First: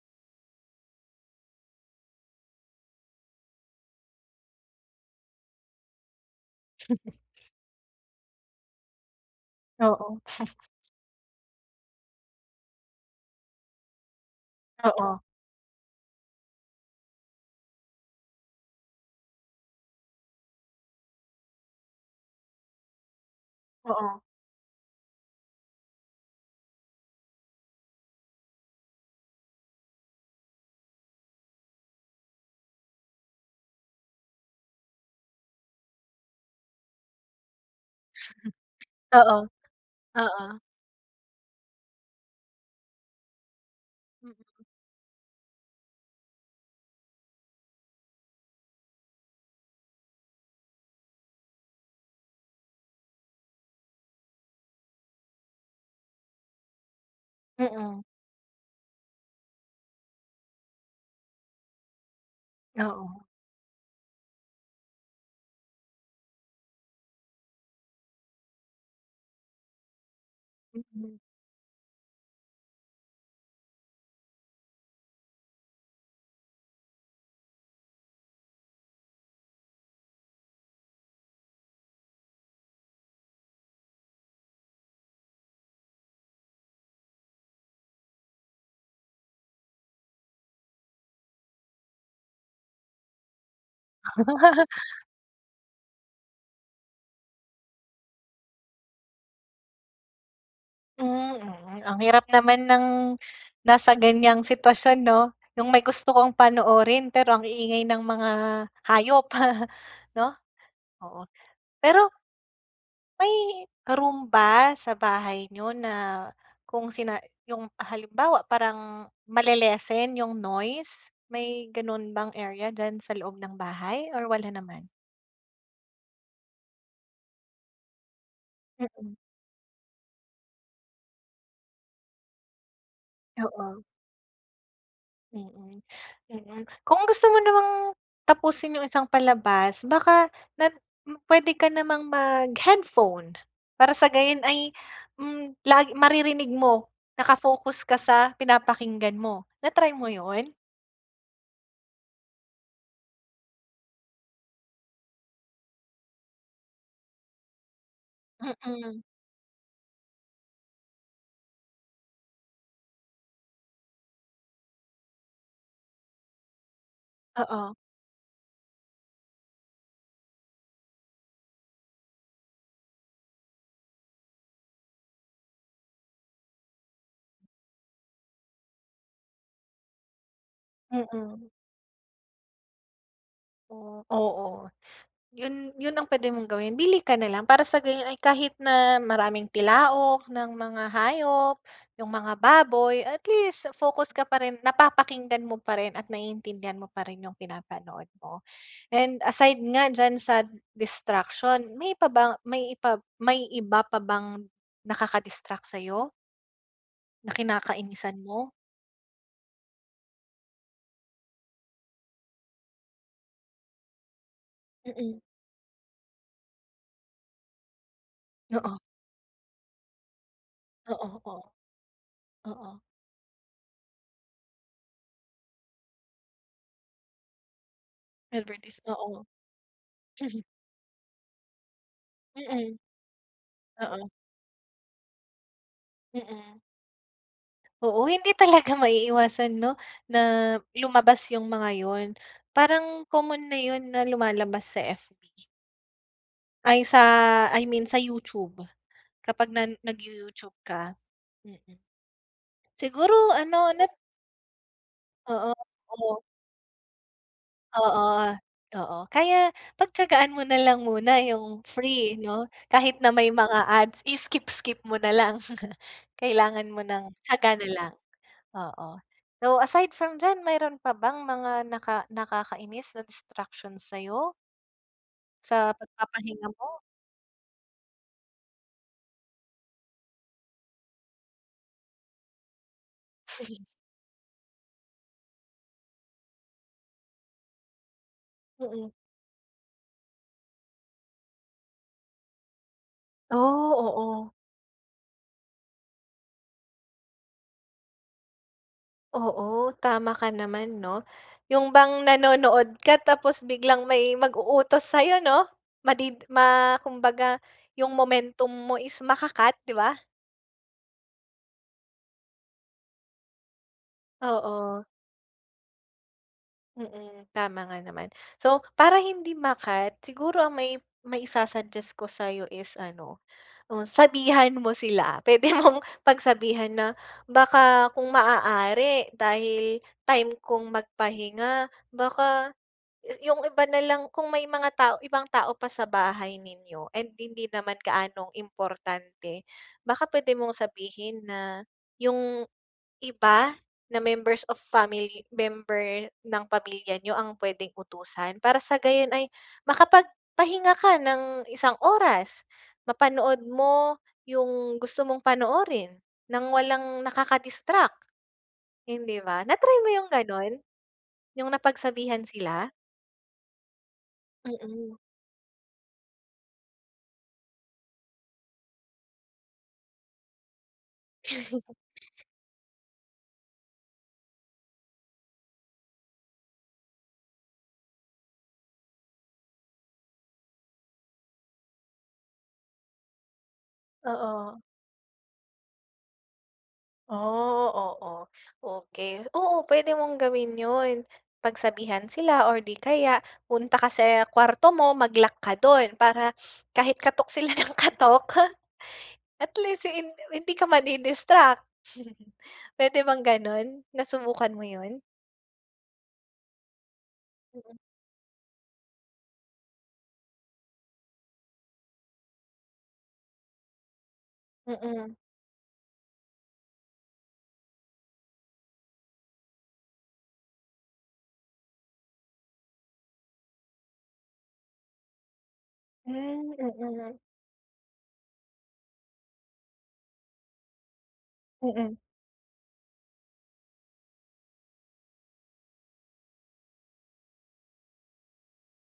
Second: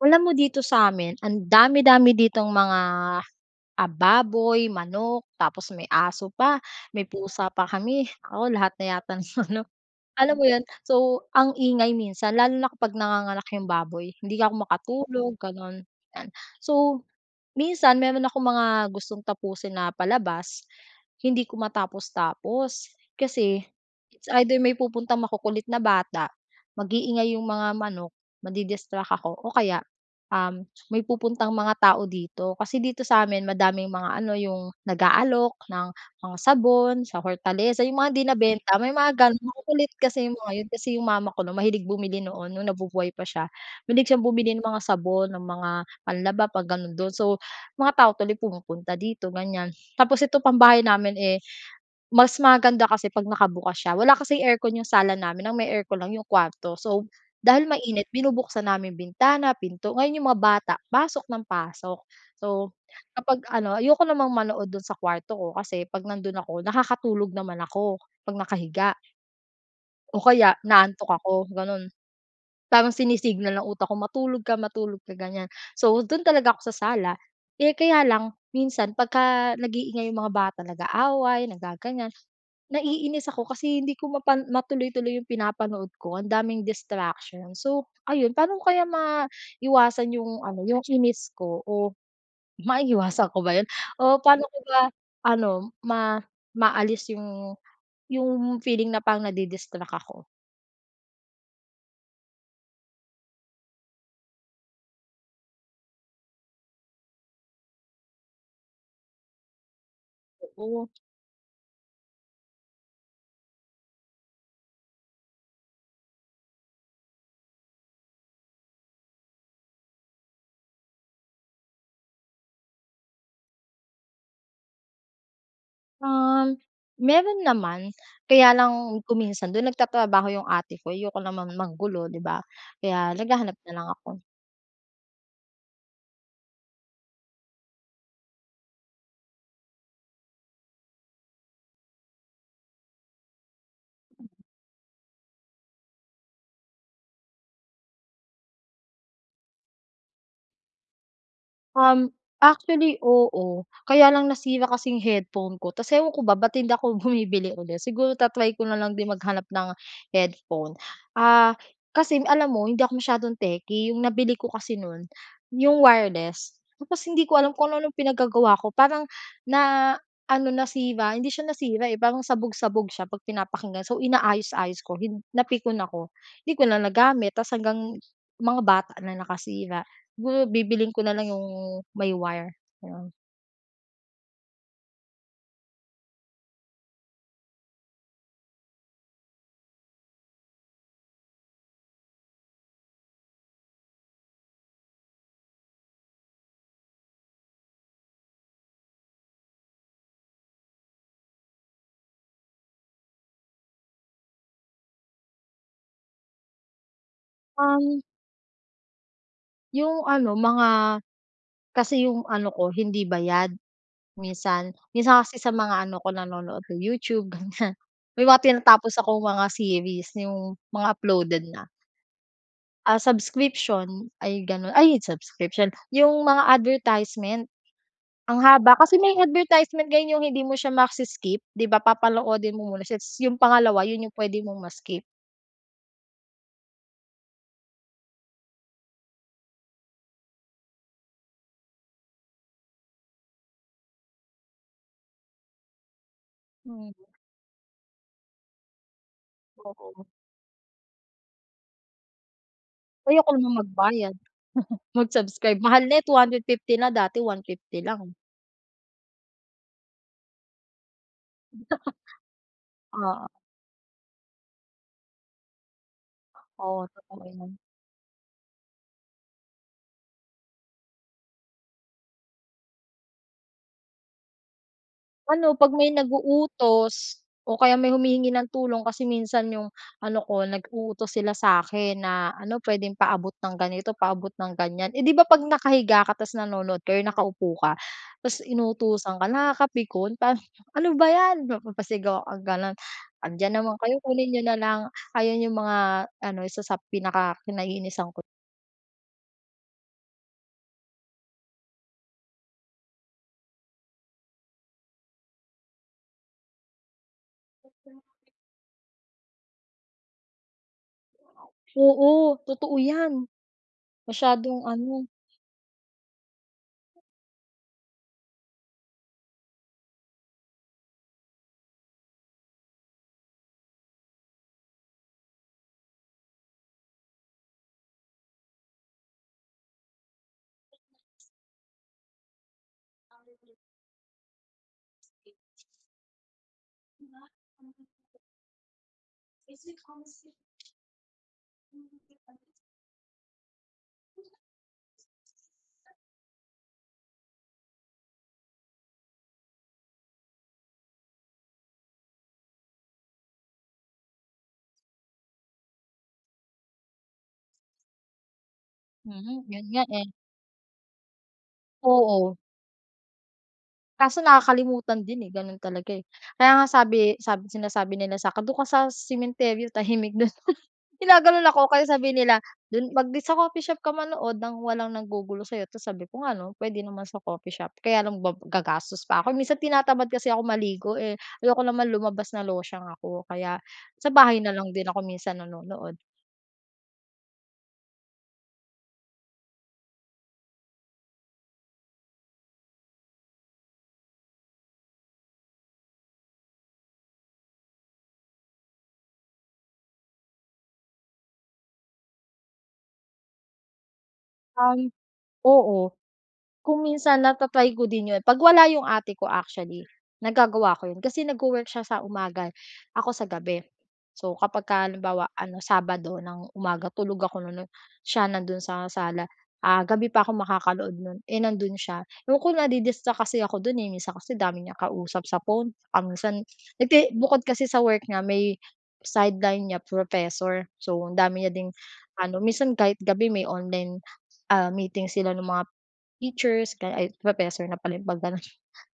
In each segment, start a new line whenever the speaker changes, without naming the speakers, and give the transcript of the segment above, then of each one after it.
Alam mo dito sa'min, ang dami-dami ditong mga, ah, baboy, manok, tapos may aso pa, may pusa pa kami. Naku, lahat na yata ng ano,
Oo.
alam mo yun, so, ang ingay minsan lalo na kapag nanganganak yung baboy hindi ako
Oo.
makatulog, ganun, yan. So, minsan meron akong mga gustong tapusin na palabas, hindi ko matapos-tapos kasi,
Oo.
it's either, may pupuntang makukulit na bata, mag-iingay yung mga manok, madi-distract ako, o kaya, um, may pupuntang mga tao dito. Kasi dito sa'min madaming mga ano, yung nag-aalok ng mga sabon, sa Hortaleza, yung mga hindi nabenta, may mga ganun.
Oo,
Makukulit kasi yung mga
oo.
yun, kasi yung mama ko, 'no, mahilig bumili noon, nung nabubuhay pa siya. Mahilig siyang bumili ng
Mm.
mga sabon, ng mga panlaba, 'pag ganun, dun. So, mga tao tuloy pumupunta dito ganyan. Tapos eto pang bahay namin eh, mas maganda kasi 'pag nakabukas siya, wala kasing aircon yung sala namin, ang may aircon lang yung kuwarto. So, dahil
Mm.
mainit binubuksan namin bintana, pinto, ngayon yung mga bata, pasok ng pasok. So,
Oo.
kapag ano, ayoko namang manood dun sa kuwarto ko kasi 'pag nandun ako nakakatulog naman ako, 'pag nakahiga. O kaya inaantok
Mm.
ako, ganon. Parang sinisignal ng utak ko matulog ka, matulog ka, ganyan. So dun talaga ako sa sala, eh, kaya lang, minsan pagka nag-iingay yung mga bata nag-aaway, nagaganyan, naiinis ako kasi hindi ko mapan matuloy-tuloy yung pinapanood ko. Ang daming distraction, so, ayun. Paano kaya maiwasan yung ano, yung inis ko, o maiiwasan ko ba yun, o paano ko ba ano, ma maalis yung yung feeling na pang nadi-distract ako?
Mm, ang hirap naman ng nasa ganyang sitwasyon no? Yung may gusto kang panoorin pero ang iingay ng mga hayop no?
Oo.
Oo pero may room ba sa bahay niyo na kung sina yung halimbawa parang male-lessen yung noise? May ganun bang area diyan sa loob ng bahay or wala naman?
Ah, meron naman. Kaya lang
Mm.
kung minsan dun nag-tatrabaho yung ate ko. Ayoko naman manggulo di ba? Kaya naghahanap na
Oo.
lang ako.
Mm mm, kung gusto mo namang tapusin yung isang palabas baka na pwede ka namang mag headphone. Para sa gayon ay hmm lag maririnig mo. Naka-focus ka sa pinapakinggan mo. Na-try mo yun?
Um, actually oo. Kaya lang nasira kasi yung headphone ko. Tapos ewan ko ba ba't hindi ako bumibili ulit siguro ta-try ko na lang
Mm.
din mag-hanap ng headphone. Ah, kasing alam mo hindi ako masyadong techy. Yung nabili ko kasi nun yung wireless. Tapos hindi ko alam kung
Oo.
anu-anong pinag-gagawa ko parang na ano nasira, hindi siya nasira eh parang sabog-sabog siya pag pinapakinggan. So inaayos-ayos ko hin napikon ako hindi ko na nagamit. Tapos hanggang mga bata na nakasira. Siguro bibilhin ko na lang
Mm.
yung may wire. Ayun.
Oh, oo. 'Yon, 'yon ang puwede mong gawin. Bili ka nalang para sa gano'n ay kahit na maraming tilaok ng mga hayop, yung mga baboy, at least focus ka pa rin, napapakinggan mo pa rin at naiintindihan mo pa rin yung pinapanood mo. And aside nga diyan sa distraction, may pa ba may ipa may iba pa bang nakaka distract sa'yo? Na
Um.
kinakainisan mo?
Yung ano, mga kasi yung ano ko hindi bayad, minsan.
Mm.
Minsan kasi sa mga ano ko, nanonood ng YouTube ganiyan, may mga
Oo.
tinatapos akong mga series, yung mga
Oo, oo.
uploaded na.
Oo.
Ah, subscription, ay gano'n. Ay, subscription, yung mga advertisement, ang haba,
Advertis
kasi may
oo.
advertisement ngayon yung hindi mo siya ma-si-skip, 'di ba? Papanoodin mo
Mm.
muna siya, tapos yung pangalawa 'yon
Oo.
yung puwede mong ma-skip.
Mm. Oo. Hindi talaga maiiwasan 'no? Na lumabas yung mga 'yon. Parang common na 'yon na lumalabas sa F. Ay,
Mm.
sa, I mean sa YouTube. Kapag na
Oo.
nag-you-YouTube ka, mm.
Ayoko
Siguro
naman
ano, 'no
magbayad,
Oo,
mag-subscribe, mahal na two
oo.
hundred fifty na, dati 150
Oo,
lang.
oo. Kaya, pagtiyagaan mo na lang muna yung free 'no, kahit na
Oo.
may mga ads, i-skip-skip mo nalang. Kailangan mo
Oo,
ng
totoo yan.
tiyaga na lang, oo. So, aside from diyan mayro'n pa bang mga naka nakakainis na distraction sayo?
Ano
Sa
'pag may
pagpapahinga mo?
nag-uutos o kaya may humihingi ng tulong. Kasi minsan yung ano ko nag-uutos sila sa 'kin na ano puwedeng paabot ng ganito, paabot ng ganyan. Eh, 'di ba 'pag nakahiga ka tapos nanonood kayo nakaupo ka, tapos
Mhm.
inutusan ka, nakakapikon. Pa "Ano ba yan!" mapapasigaw kang gano'n. "Andiyan naman
Oh,
kayo, kunin
oo.
niyo na lang" ayan yung mga ano isa sa pinaka-kinaiinisan ko.
Oo, tama ka naman 'no. Yung bang nanonood ka tapos biglang may mag-uutos sa 'yo 'no? Madid ma kumbaga yung momentum mo is maka-cut, 'di ba?
Oo, totoo 'yan. Masyadong
Oo.
ano.
Mm. Tama nga naman. So para hindi ma-cut siguro ang may mai-su-suggest ko sa'yo is ano, oh, sabihan mo sila puwede mong pagsabihan na baka kung maaari dahil time kong magpahinga baka, 'yu 'yung iba na lang kung may mga tao ibang tao pa sa bahay ninyo and hindi naman gaanong importante, baka pwede mong sabihin na 'yung iba na members of family member ng pamilya niyo ang pwedeng utusan para sa gayon ay makapagpahinga ka ng isang oras, mapanood mo 'yung gusto mong panoorin nang walang nakaka-distract, hindi ba?
Mm. 'Yun
Na-try
nga
mo 'yung
eh.
ganon? 'Yung napagsabihan
Oo.
sila?
Kaso
Mm.
nakakalimutan din eh, ganon talaga eh. Kaya nga sabi sab sinasabi nila sa'kin, doon ka sa sementeryo tahimik dun. Ginaganon ako kaya sabi nila dun mag di sa coffee shop ka manood nang walang naggugulo sa'yo. Ta's sabi ko ano puwede naman sa coffee shop kaya lang ga gagastos pa ako minsan tinatamad kasi ako maligo eh, ayoko naman lumabas na losyang ako. Kaya sa bahay na
Oo.
lang din ako minsan nanonood.
Oh, oo okey, oo puwede mong gawin yun pagsabihan sila or di kaya punta ka sa kuwarto mo mag-lock ka dun para kahit katok sila ng katok at least hin hindi ka mdi-distract. Puwede bang ganon, nasubukan mo
Um,
yun?
oo, kung minsan na ta-ry ko din 'yon 'pag wala 'yong ate ko actually nagagawa ko 'yon kasi nagwo-work siya sa umaga, ako sa gabi. So, kapag ka
Mm.
halimbawa ano, Sabado ng umaga tulog ako nun siya nandoon sa sala, ah, gabi pa ako makakanood no'n, eh, nandoon siya ayoko nadi-distract kasi ako do'n, eh, minsan kasi dami niyang kausap sa phone, um, minsan
Hmm,
hindi
mm.
bukod kasi sa work niya may sideline niya professor. So, ang dami niya ding
Mm.
ano minsan kahit gabi may online, ah, meeting sila ng mga teachers professor na pala yun pag ganon,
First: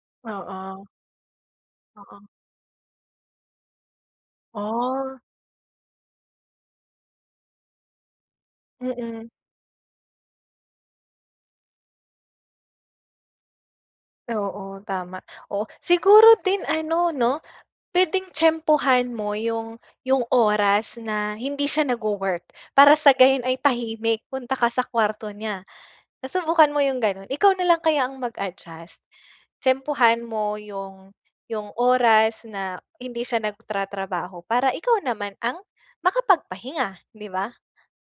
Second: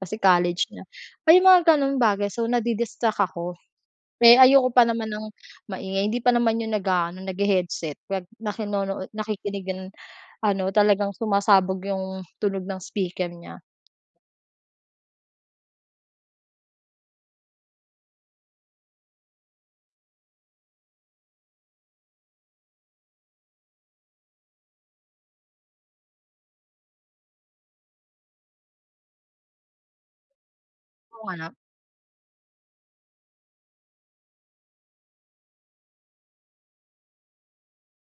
kasi college na
Oo.
may mga ganong
Oo.
bagay. So nadi-distract ako, eh, ayoko pa naman
Oh.
ng maingay hindi pa naman yun nag-aano naghe-headset kaya nakinuno
Mm.
nakikinig ano talagang sumasabog yung tunog ng speaker niya.
Oo, tama. Oo. Siguro din ano, 'no? Pwedeng tiyempuhan mo 'yung 'yung oras na hindi siya nagwo-work. Para sa gayon ay tahimik, punta ka sa kwarto niya. Nasubukan mo 'yung gano'n? Ikaw na lang kaya ang mag-adjust? Tiyempuhan mo 'yung
Kung hanap
'yung oras na hindi siya nagtra-trabaho para ikaw naman ang makapagpahinga, 'di ba?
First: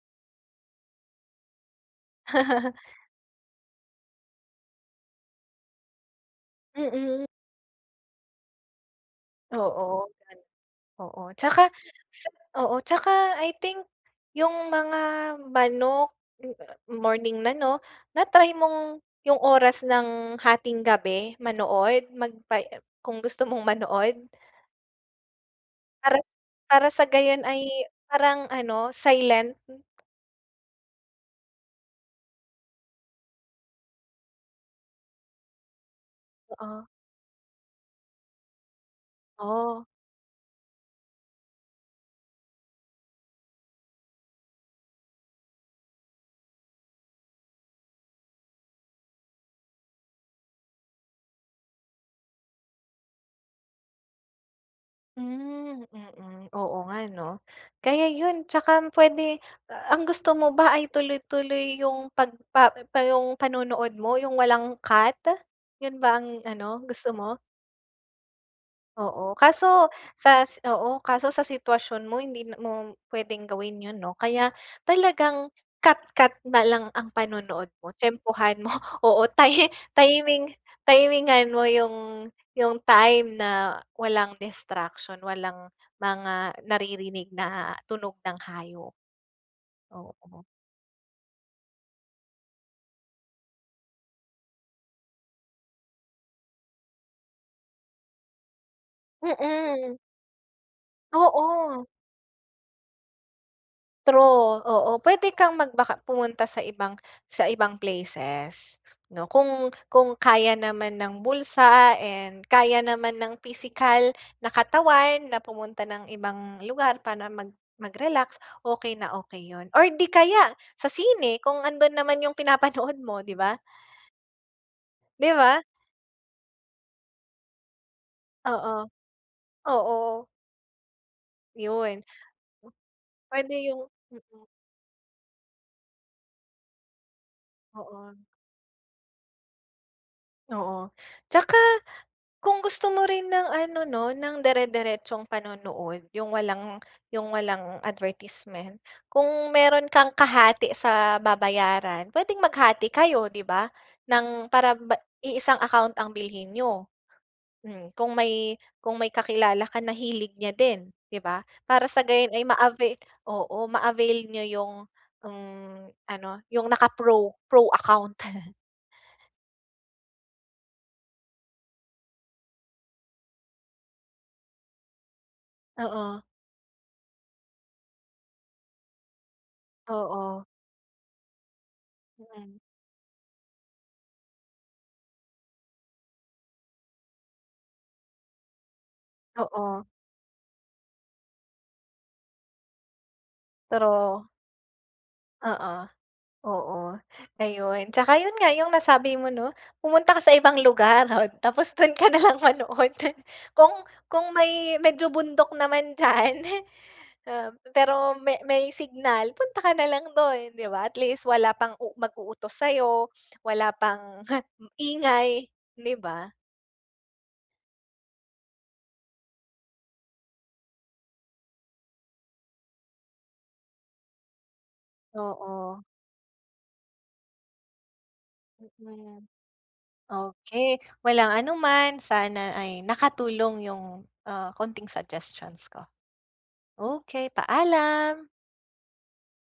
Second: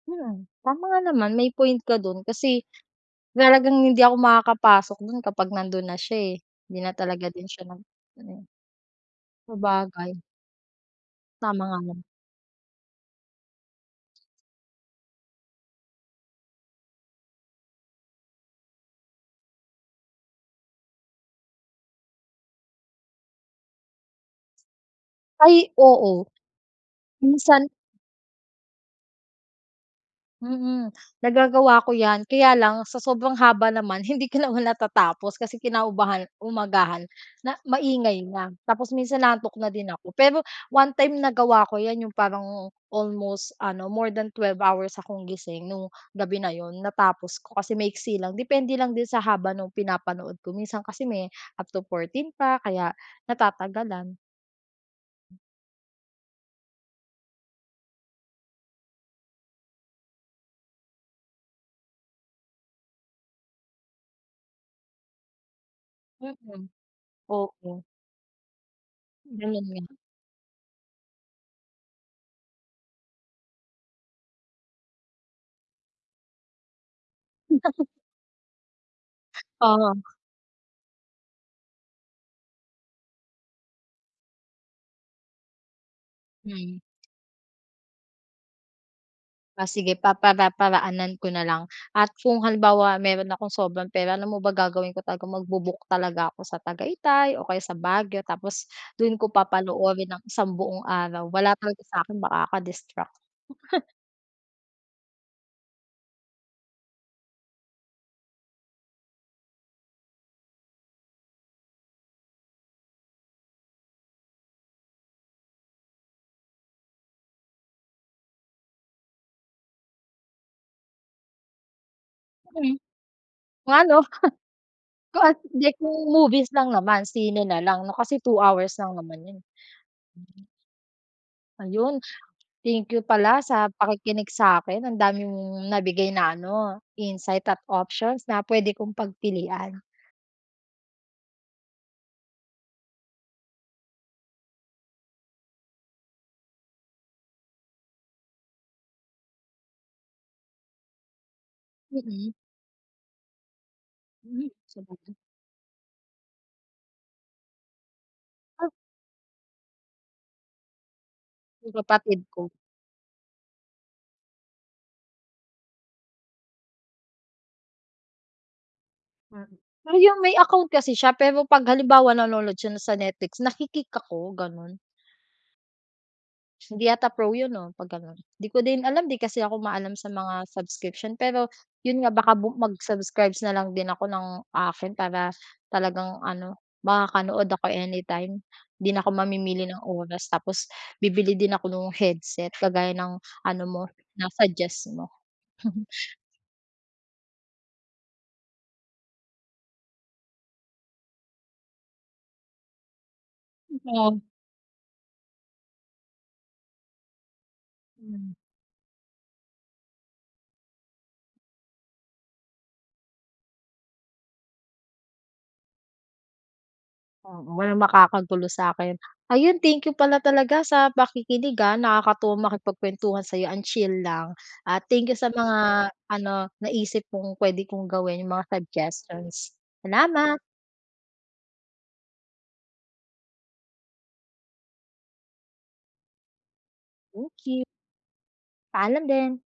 Mm, tama nga naman. May point ka dun. Kasi talagang hindi ako makakapasok dun kapag nandun na siya eh. Hindi na
Mm.
talaga din siya nag-ano.
Oo.
Sabagay.
Oo,
Tama
tsaka,
nga naman.
sa oo, tsaka I think 'yung mga manok, morning na, 'no? Na-try mong 'yung oras ng hatinggabi manood, magpa em, kung gusto mong manood?
Ay,
Para
oo.
para sa gayon
Minsan
ay parang ano, silent.
mm, nagagawa ko yan. Kaya lang sa sobrang haba naman hindi ko naman natatapos. Kasi kinaumagahan
O, ah
umagahan na, maingay na. Tapos minsan inaantok na
Ah.
din ako. Pero one-time nagawa ko 'yan, 'yung parang almost ano, more than 12 hours akong gising noong gabi na 'yon. Natapos ko kasi maiksi lang. Depende lang din sa haba nung pinapanood ko, minsan kasi may up to 14 pa kaya natatagalan.
Hmm mm, oo nga no? Kaya yun. Tsaka m pwede a ang gusto mo ba ay tuloy-tuloy yung pagpa pa yung panonood mo yung walang cut? Yun ba ang
Mm.
ano gusto mo?
Opo.
Oo.
Ganun
Kaso
nga.
sa s oo. Kaso sa sitwasyon mo hindi na mo pwedeng gawin yun no? Kaya talagang cut-cut na lang ang panonood mo, tiyempohan mo Oo ti
Oo.
timing timingan mo yung yung time na walang distraction, walang mga
Hmm.
naririnig na tunog ng hayop.
Ah sige
Oo.
papara-paraanan ko na lang. At kung halimbawa meron akong sobrang pera alam mo ba gagawin ko? Talagang magbu-book talaga ako sa Tagaytay, o kaya sa Baguio. Tapos dun ko
Mm.
papanoorin ang isang buong araw. Wala talaga
Oo.
sakin makaka-distract.
True, oo. Pwede kang magbaka pumunta sa ibang sa ibang places no? Kung kung kaya naman ng bulsa and kaya naman ng pisikal na katawan na pumunta ng ibang lugar para mag mag-relax okey na okey yun. Or di kaya sa sine kung andon naman yung
Hmm.
pinapanood mo di ba?
'Nga no? Ku
Di
at
ba?
hindi kung movies lang naman, sine nalang no. Kasi 2 hours
Oo.
lang naman yun.
Oo.
Ayun.
'Yun.
Thank you pala
Pwede
sa
yung
pakikinig
mm.
sa'kin. Ang dami mong nabigay na ano, insight at
Oo.
options na pwede kong pagpilian.
Oo. Tsaka kung gusto mo rin ng ano 'no, ng dire-diretsong panonood, yung walang yung walang advertisement, kung meron kang kahati sa babayaran,
Mm.
pwedeng maghati kayo, 'di ba?
Hmm
Ng para ba
sabagay.
iisang account ang bilhin niyo, hmm. Kung may, kung may kakilala ka na hilig niya din, 'di ba?
'Yung
Para sa
kapatid
gayon ay
ko.
ma-avail oo, ma-avail niyo yung, mm, ano yung naka-pro, pro account.
Mm. Ah 'Yung may account kasi siya pero 'pag halimbawa nanonood siya na sa Netflix, naki-kick ako, ganon.
Oo.
Hindi yata pro 'yun 'no 'pag ganon. Hindi ko din alam, 'di kasi ako maalam sa mga
Oo.
subscription pero 'yun nga, baka bu
Mhm.
mag-subscribes na lang din ako ng akin para talagang ano makakanood ako anytime. 'Di na ako mamimili ng
Oo.
oras tapos bibili din ako nung headset kagaya ng ano mo,
Pero
na-suggest mo.
Oo, oo, ayon. Tsaka 'yun nga 'yung nasabi mo 'no, pumunta ka sa ibang lugar at tapos dun ka nalang manood. Kung
[unintelligible]
kung may medyo bundok naman diyan, eh, ah pe pero
Hmm.
may may signal, punta ka na lang dun, 'di ba? At least wala pang u mag-uutos sa'yo, wala pang, ingay 'di ba?
Oo walang makakagulo sa'kin. Ayun thank you pala talaga sa pakikinig ah, nakakatuwa makipagkwentuhan sa'yo ang chill lang. Ah thank you sa
Oo.
mga ano, naisip mong pwede kong gawin, yung mga
Mm.
suggestions. Salamat.
Okey walang anuman. Sana ay nakatulong 'yung, ah, konting suggestions ko. Okey
Okey.
paalam.
Paalam din.